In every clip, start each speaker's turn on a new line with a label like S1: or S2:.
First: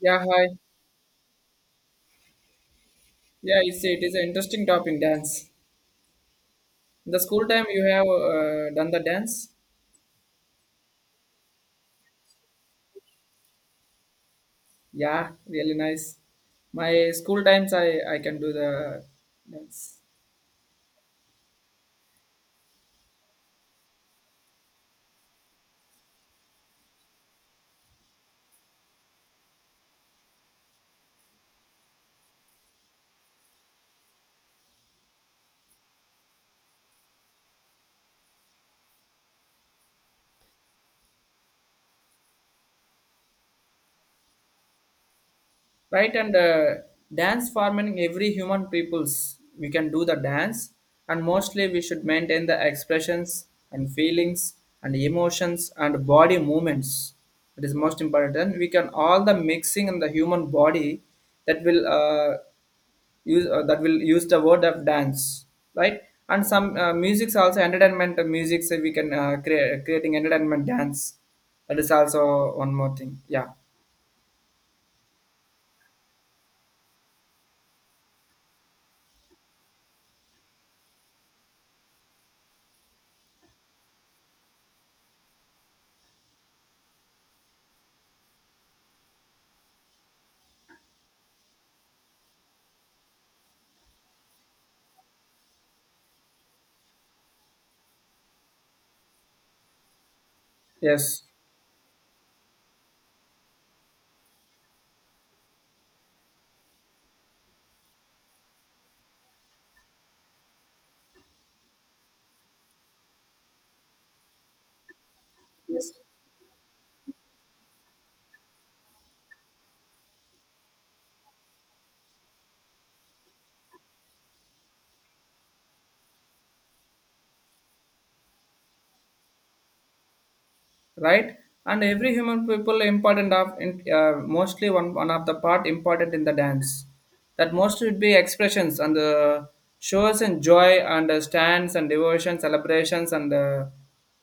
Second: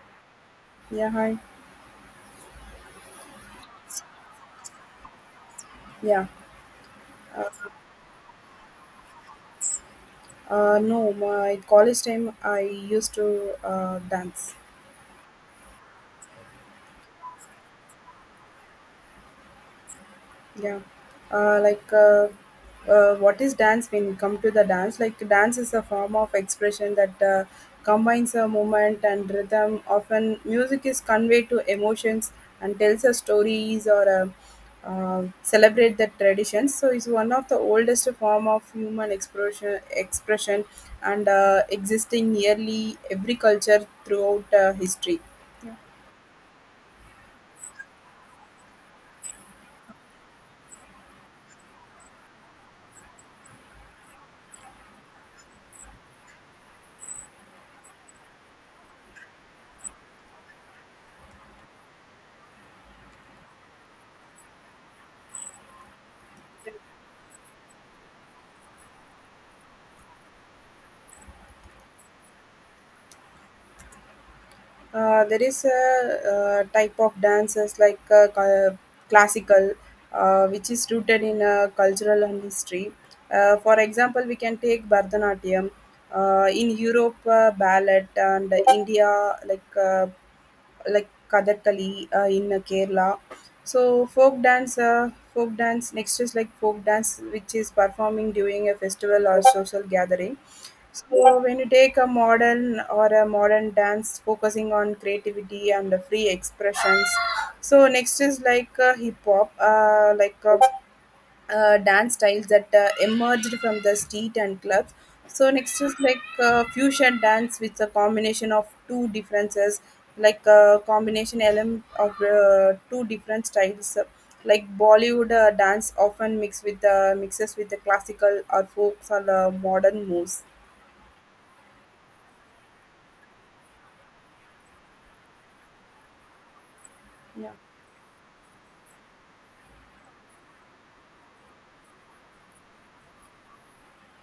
S1: Yeah, hi.
S2: Yeah, hi.
S1: Yeah, it is an interesting topic, dance.
S2: Yeah.
S1: In the
S2: Uh,
S1: school time, you have done the dance.
S2: no, my college time I used to dance.
S1: Yeah, really nice. My school times, I can do the dance.
S2: Yeah. uh, like uh, what is dance? When you come to the dance, like, dance is a form of expression that combines a movement and rhythm, often music is conveyed to emotions and tells a stories or celebrate the traditions. So it's one of the oldest form of human expression and existing nearly every culture throughout history.
S1: Right, and dance forming every human peoples, we can do the dance, and mostly we should maintain the expressions and feelings and emotions and body movements. It is most important we can all the mixing in the human body that will use that will use the word of dance, right? And some music's also entertainment music, so we can create creating entertainment dance. That is also one more thing. Yeah,
S2: There is a type of dances, like classical, which is rooted in cultural and history. For example, we can take Bharatanatyam, in Europe, ballet, and India, like. Like Kathakali in Kerala. So folk dance next is like folk dance, which is performing during a festival or social gathering.
S1: yes,
S2: So when you take a modern or a modern dance, focusing on creativity and the free expressions. So next is like hip hop, dance styles that emerged from the street and clubs. So next is like fusion dance, with a combination of two differences, like a combination element of two different styles, like Bollywood dance, often mixed with mixes with the classical or folks or the modern moves.
S1: right. And every human people important of in, mostly one of the part important in the dance,
S2: Yeah,
S1: that mostly would be expressions and the shows and joy and stands and devotion celebrations and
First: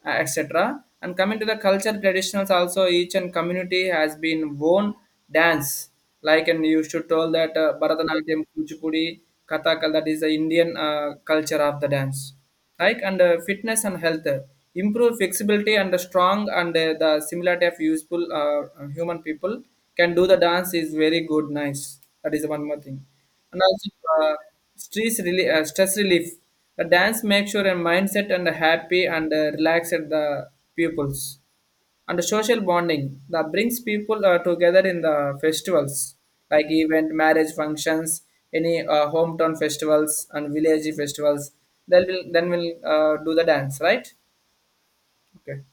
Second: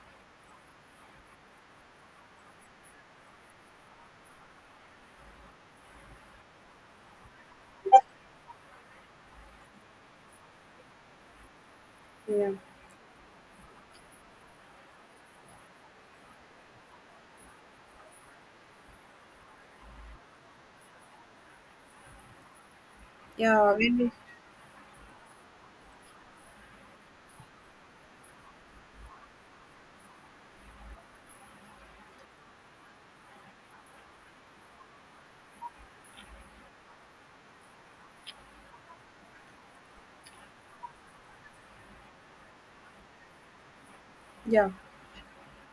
S1: etc. And coming to the culture traditionals also, each and community has been own dance, like. And you should tell that Bharatanatyam, Kuchipudi, Kathakal, that is the Indian culture of the dance,
S2: yeah,
S1: like. And fitness and health, improve flexibility and the strong and the similarity of useful human people can do the dance is very good nice. That is one more thing. And
S2: yeah.
S1: also uh, stress relief, the dance makes sure a mindset and happy and relaxed the pupils, and social bonding that brings people together in the festivals like event marriage functions, any hometown festivals and village festivals, then will do the dance, right?
S2: Yeah.
S1: Okay,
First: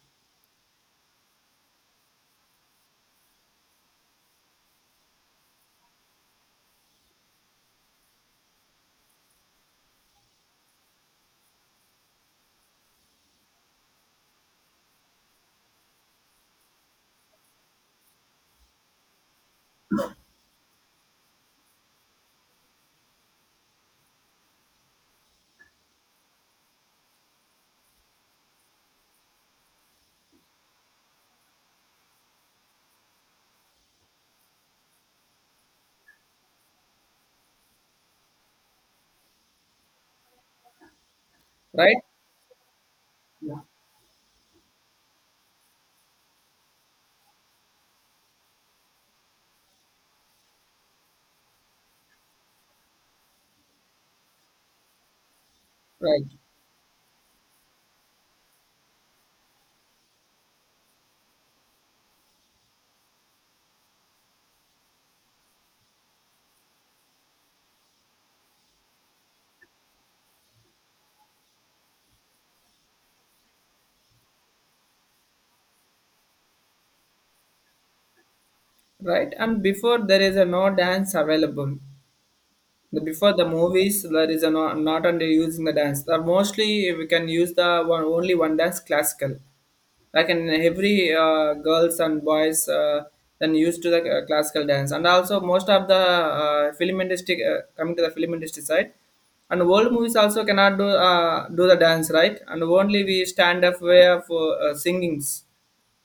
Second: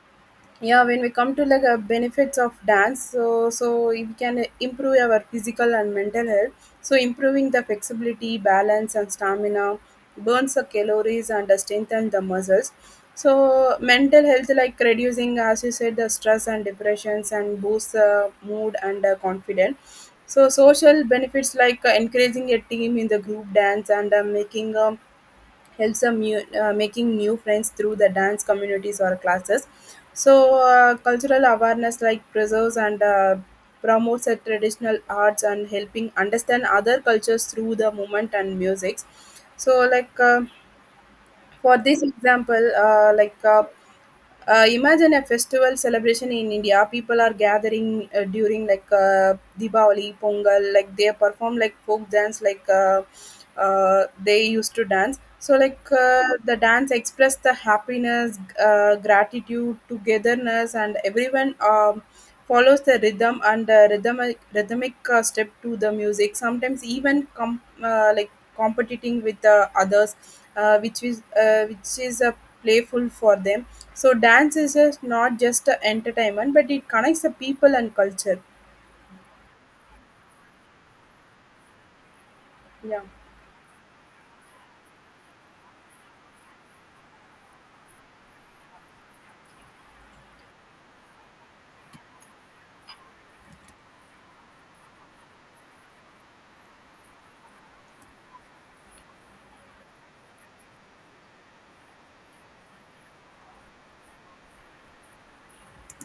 S2: Yeah, when we come to like benefits of dance, so we can improve our physical and mental health, so improving the flexibility, balance and stamina, burns the calories and strengthen the muscles. So mental health, like reducing, as you said, the stress and depressions, and boosts the mood and confidence. So social benefits, like encouraging a team in the group dance and making helps them new, making new friends through the dance communities or classes. So cultural awareness, like preserves and promotes the traditional arts and helping understand other cultures through the movement and music. So like. For
S1: right,
S2: this example, like
S1: yeah.
S2: Imagine a festival celebration in India. People are gathering during like Diwali, Pongal. Like they perform like folk dance, they used to dance. So like
S1: Right,
S2: the dance express the happiness, gratitude, togetherness, and everyone follows the rhythm and rhythmic rhythmic step to the music. Sometimes even competing with the others, which is playful for them. So dance is just not just a entertainment, but it connects the people and culture.
S1: right. And before, there is a no dance available.
S2: Yeah,
S1: Before the movies, there is a no, not only using the dance, the mostly we can use the one, only one dance classical, like. In every girls and boys, then used to the classical dance. And also most of the film industry, coming to the film industry side and world movies, also cannot do do the dance, right? And only we stand up way of singings,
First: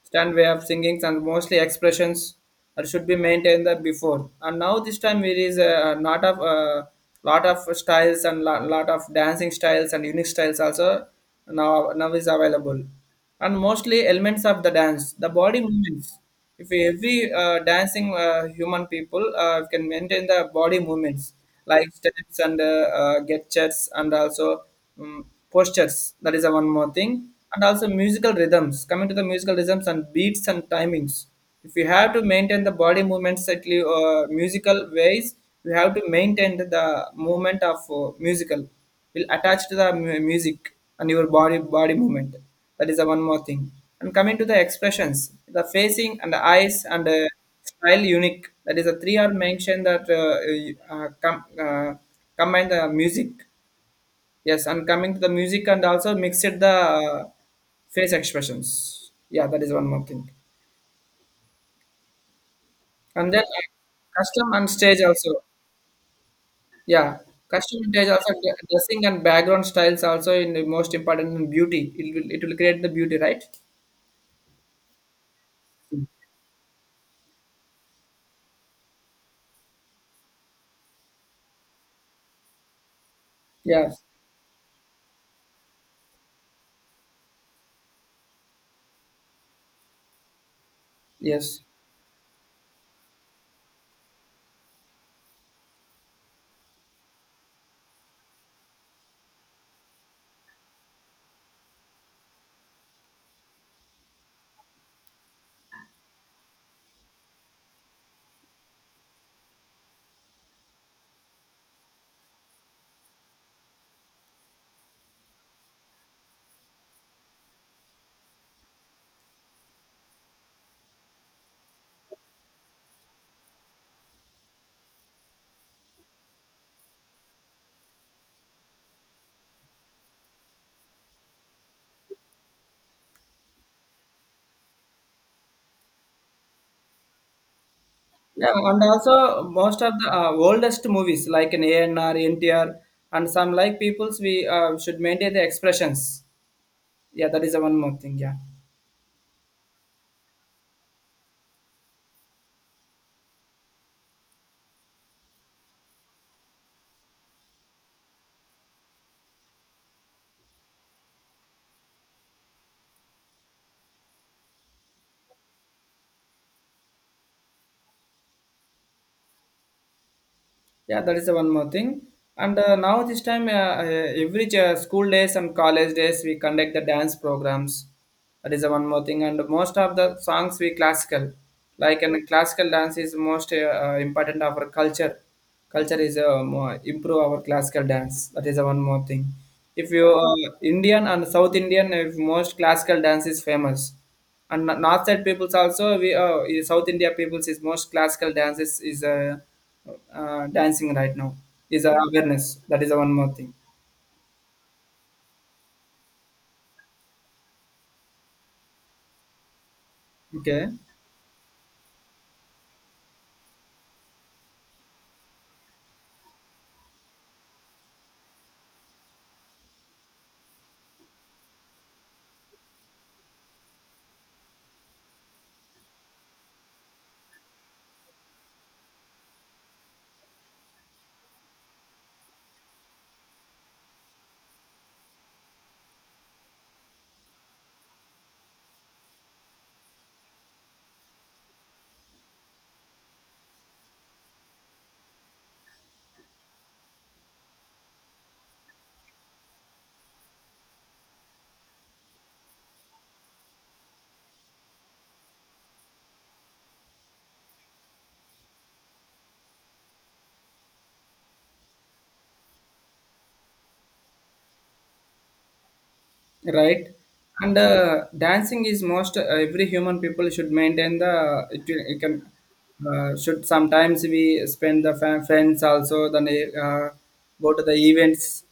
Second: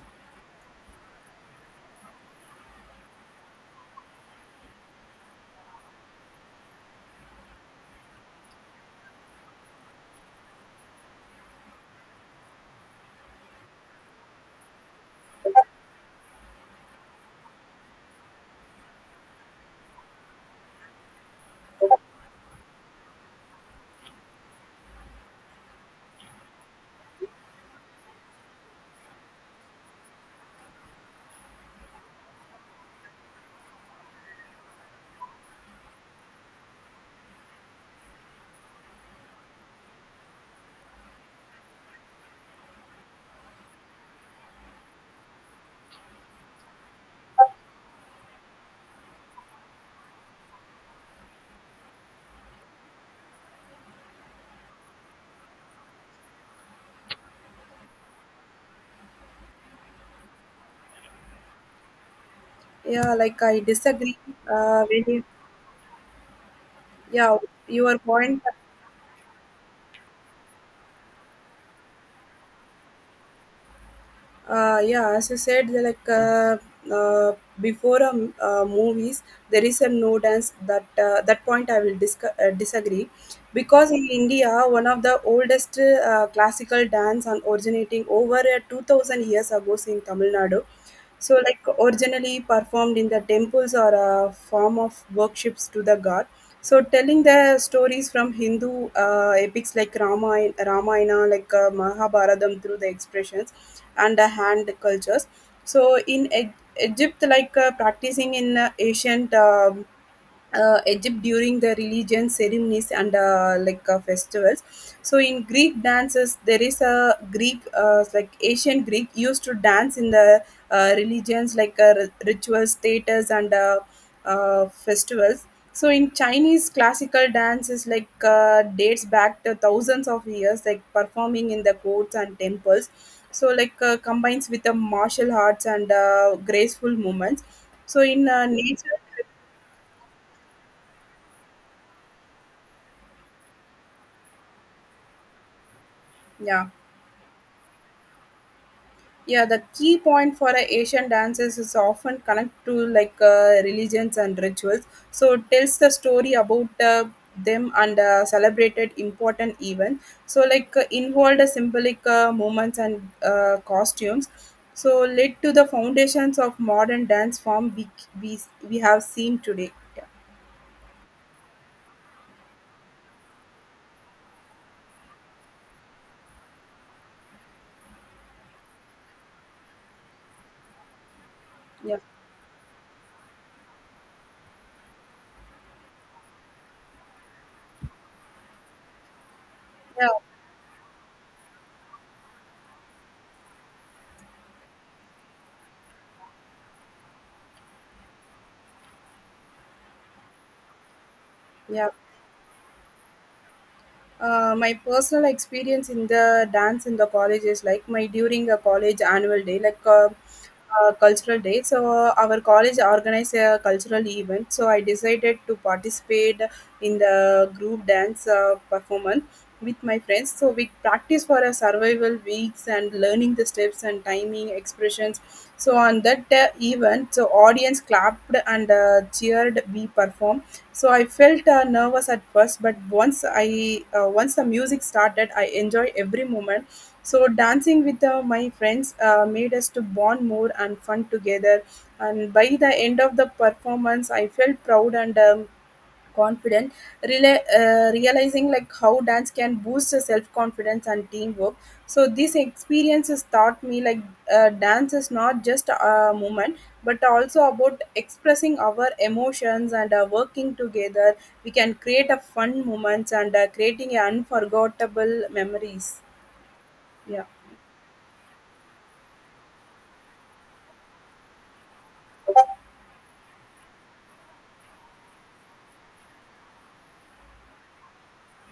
S1: stand way of singings and mostly expressions, that should be maintained that before. And now this time there is a lot of styles and lot of dancing styles and unique styles also now is available. And mostly elements of the dance, the body movements, if every dancing human people can maintain the body movements like steps and gestures and also um, postures, that is a one more thing. And also musical rhythms, coming to the musical rhythms and beats and timings, if you have to maintain the body movements at least, musical ways, you have to maintain the movement of musical will attach to the music and your body movement. That is the one more thing. And coming to the expressions, the facing and the eyes and the style unique, that is the three are mentioned that uh, com- uh, combine the music. Yes, and coming to the music and also mixed the face expressions. Yeah, that is one more thing.
S2: yeah.
S1: And then
S2: Like I disagree.
S1: custom and
S2: Uh,
S1: stage
S2: when you,
S1: also. Yeah,
S2: yeah,
S1: custom and
S2: your
S1: stage also,
S2: point.
S1: dressing and background styles also in the most important in beauty. It will create the beauty, right?
S2: Yeah, as you said, they're like, uh, before movies there is a no dance. That that point I will disagree,
S1: Yeah.
S2: because in India, one of the oldest classical dance and originating over 2000 years ago in Tamil Nadu, so
S1: Yes.
S2: like originally performed in the temples or a form of worships to the god, so telling the stories from Hindu epics like Ramayana, like Mahabharatam through the expressions and the hand cultures. So in Egypt, like practicing in ancient Egypt during the religion ceremonies and festivals. So in Greek dances, there is a Greek, ancient Greek, used to dance in the religions, like ritual status and festivals. So in Chinese classical dance is like, dates back to thousands of years, like performing in the courts and temples. So like combines with the martial arts and graceful movements. So in
S1: Yeah, and
S2: nature,
S1: also most of the oldest movies like an ANR NTR, and some like peoples, we should maintain the expressions.
S2: yeah.
S1: Yeah, that is the one more thing. Yeah,
S2: Yeah, the key point for a Asian dances is often connect to like religions and rituals. So it tells the story about them and celebrated important event. So like involved symbolic movements and costumes. So led to the foundations of modern dance form we, we have seen today. Yeah,
S1: yeah, that is the one more thing. And now this time, every school days and college days, we conduct the dance programs. That is the one more thing. And most of the songs we classical,
S2: yeah,
S1: like. And classical dance is most important of our culture. Culture is more improve our classical dance. That is the one more thing. If you
S2: yeah.
S1: Indian and South Indian, if most classical dance is famous, and North side peoples also, we in South India peoples is most classical dance is dancing right now is
S2: Yeah.
S1: awareness. That is the one more thing.
S2: My personal experience in the dance in the college is like my during the college annual day, like
S1: Okay.
S2: cultural day. So our college organized a cultural event. So I decided to participate in the group dance performance with my friends. So we practice for a survival weeks and learning the steps and timing expressions. So on that event, so audience clapped and cheered. We performed, so I felt nervous at first, but once the music started, I enjoy every moment. So dancing with my friends made us to bond more and fun together. And by the end of the performance, I felt proud and confident, realizing like how dance can boost the self-confidence and teamwork. So these experiences taught me like dance is not just a movement, but also about expressing our emotions and working together. We can create a fun moments and creating unforgettable memories.
S1: Right,
S2: Yeah.
S1: and dancing is most every human people should maintain the it can should sometimes we spend the friends also, then uh, go to the events,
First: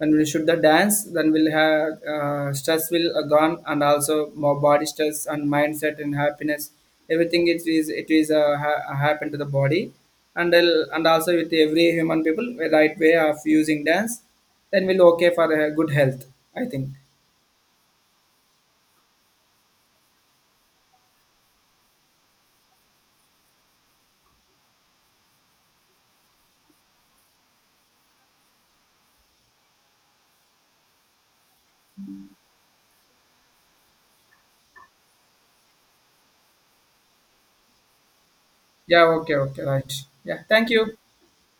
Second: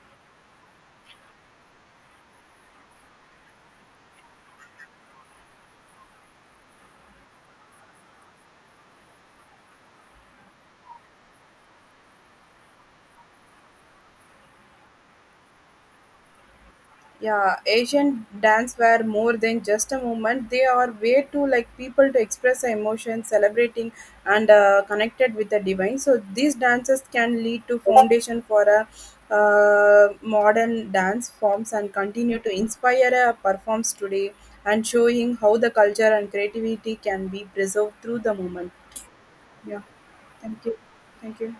S1: and we should the dance, then we'll have stress will gone, and also more body stress and mindset and happiness, everything. It is happen to the body. And and also with every human people the right way of using dance, then we'll okay for good health, I think.
S2: Yeah, Asian dance were more than just a movement. They are way to like people to express their emotions, celebrating and connected with the divine. So these dances can lead to foundation for a modern dance forms and continue to inspire a performs today, and showing how the culture and creativity can be preserved through the movement.
S1: Yeah, okay, okay,
S2: Yeah,
S1: right. Yeah,
S2: thank
S1: thank
S2: you,
S1: you.
S2: thank you.